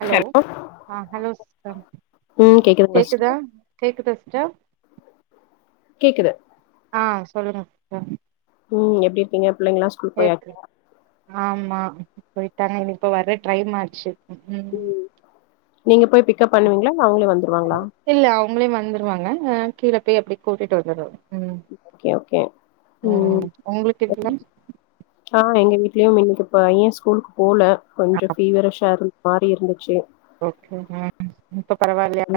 Hello அ hello சிஸ்ட்டா ம் கேக்குதுங்களா கேக்குதா சிஸ்டர் கேக்குதா ஸ்ட்டா கேக்குது அ சொல்லுங்க [unintelligible] ம் எப்டி இர்க்கீங்க புள்ளைங்ல்லா எப்டி ஆமா போயிட்டாங்க இன் இப்ப வர்ற ட்ரைம் ஆச்சு ம் ம் நீங்க போய் பிக்கப் பண்ணுவீங்ளா இல்ல அவங்ளே வந்துருவாங்ளா இல்ல அவுங்ளே வந்துருவாங்க அ கீழ பேய் அப்டே கூட்டிட் வந்துரு ம் ஓகே ஓகே ம் ம் உங்ளுக்கு எ [unintelligible] ஆ எங்க வீட்லியும் இன்னிக்கி பைய ஸ்கூலுக் போல கொஞ்ச பீவரிஷ்ஷா இருந் மாறி இருந்துச்சு ஓகே ம் ம் இப்ப பரவால்யா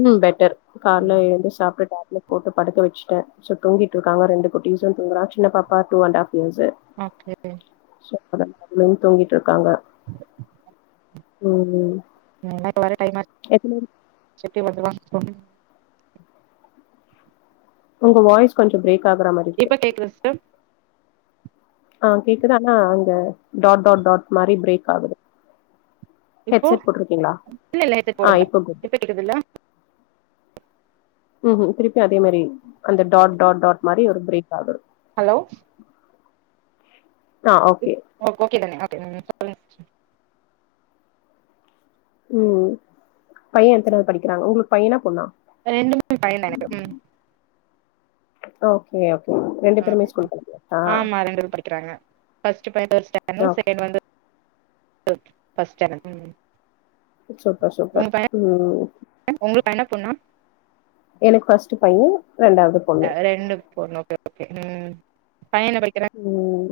ம் பெட்டர் கால்ல எழுந்து சாப்ட்டு டேப்லெட் போட்டு படுக்க வெச்சுட்ட தூங்கிட்ருக்காங்க ரெண்டு குட்டீஸு தூங்குறா சின்னப்பா two and half years okay [unintelligible] தூங்கிட்ருக்காங்க ம் ம் அதலா இப்ப வர டைம்மா [unintelligible] செட்டு மட்டு தா [inaudible] உங்க வாய்ஸ் கொஞ்சோ பிரேக் ஆகுற மாரி இருக்கு இப்ப கேக்குதா சிஸ்டர் ஆ கேக்குது ஆனா அந்த டாட் டாட் டாட் மாரி பிரேக் ஆகுது இப்போ ஹெட்செட் போட்ருக்கீங்களா இல்ல இல்ல ஹெட்செட் ஆ போடல இப்ப கேக்குது கேக்குதுல்ல ம்ஹும் திருப்பி அதே மாரி அந்த டாட் டாட் டாட் மாரி ஒரு பிரேக் ஆகுது ஹலோ ஆ ஓகே உங்களுக் ஓகே தான ஓகே ம் சொல்லுங்க சிஸ்டர் ம் பைய எத்தனாவுது படிக்கிறாங் உங்களுக்கு பையனா பொண்ணா ரெண்டுமே பைய தா எனக்கு ம் ஓகே ஓகே ரெண்டு ஆ பேருமே சேரி ஸ்கூல் படிக்கிறாங்களா ஆமா ரெண்டு பேரு படிக்கிறாங்க ஃபஸ்ட்டு பைய ஓகே [inaudible] சூப்பர் உங்க சூப்பர் பைய ம் ம் உங்களுக்கு பையனா பொண்ணா எனக்கு ஃபஸ்ட்டு பைய ரெண்டாவது அ பொண்ணு ரெண்டு பொண்ணு ஓகே ஓகே ம் பைய என்ன படிக்கிறாங் ம்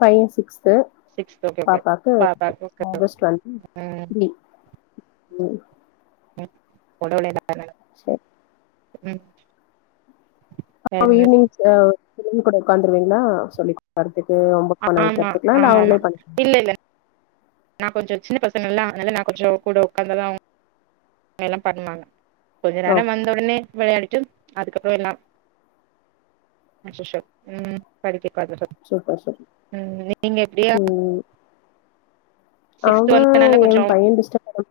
பைய சிக்ஸ்த்து சிக்ஸ்த் ஓகே ஓகே பாப்பாக்கு பாப்பா ஓகே ஓகே. ஆகஸ்ட் டுவெல் ம் திரி ம் [inaudible] சேர் ம் அ ஈவ்னிங் அ [inaudible] கூட ஒக்காந்துருவிங்ளா சொல்லிக் வறதுக்கு ஆமா ஆமா ஹோம் ஒர்க் பண்ண ஆமா வைக்கறதுக்கலா இல்ல ஆமாமா. அவுங்களே பண்ணிக் இல்ல இல்ல நா கொஞ்சோ சின்ன பசங்கள்லா அதனால நா கொஞ்சோ கூட ஒக்காந்தாதா எல்லாம் பண்ணுவாங்க கொஞ்ச நேரோ ஓகே வந்த ஒடனே வெளயாடிட்டு அதுக்கப்பறோ எல்லா அஷிஷ்வல் ம் படிக்க ஒக்காந்துட்டு சூப்பர் சூப் ம் நீங்க எப்டி ம் சிக்ஸ்த் ஆனா வந்தனால எ கொஞ்சோ பையன் டிஸ்டர்ப் பண்ண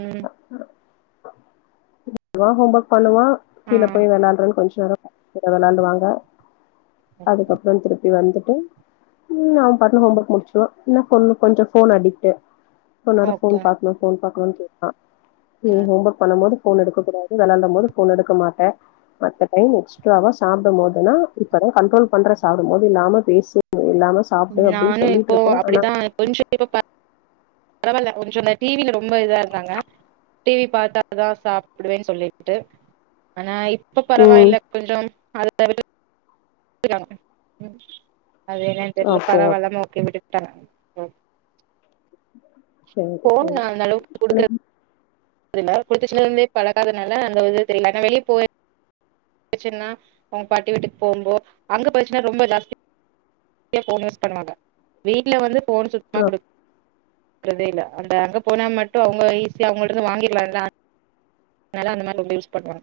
ம் வருவா ஹோம் ஒர்க் பண்ணுவா கீழ ஆ போய் வெளாட்றன் கொஞ்ச நேரோ போய் வெளடுவாங்க அதுக்கப் றோ திருப்பி வந்துட்டு ம் அவ‌ பாட்னு ஹோம் ஒர்க் முடிச்சுருவா இன்னு பொண்ணு‌கொஞ்சோ ஃபோன் அடிக்ட்டு கொஞ் நேரோ ஃபோன் ஓகே பாக்கனு ஃபோன் பாக்கனு கேப்பா ம் ஹோம் ஒர்க் பண்ணும் போது ஃபோன் எடுக்க கூடாது வெளாடும் போது ஃபோன் எடுக்க மாட்ட அந்த டைம் எக்ஸ்ட்ர்வா சாப்டும் போதுன்னா இப்பதா கண்ட்ரோல் பண்ற சாப்டும் போது இல்லாம பேசறது இல்லாம சாப்டு அப்டின்னு சொல்லிட்ருக்க ஆனா [inaudible] பரவாயில்ல கொஞ்சோ அந்த டி வில ரொம்ப இதா இருக்காங்க டி வி பாத்தா தா சாப்டுவே சொல்லிட்டு ஆனா இப்ப ம் பரவாயில்ல கொஞ்சோ [inaudible] அது என்னன்னு தெரில பரவாயில்ல ஓகே விட்டுட்டாங்க சேரி ஃபோன் சேரி நா அந்த அளவுக் ஆனா குடுக்குறது அ குளிச்ச இருந்தே பழக்காதனால அந்த தெரியங்க வெளிய போயி [unintelligible] அவங்க பாட்டி வீட்டுக்கு போகும்போ அங்க பிரச்சுா ரொம்ப ஜாஸ்தி ன் யூஸ் பண்வாங்க வீட்ல வந்து ஃபோன் ஆ சுத்தமா குடு க்றதே இல்ல அந்த அங்க போனா மட்டு அவங்க ஈஸியா அவங்கட்டருந்து வாங்கிடுலால நல்லா அந்த மாரி ரொம்ப யூஸ் பண்வா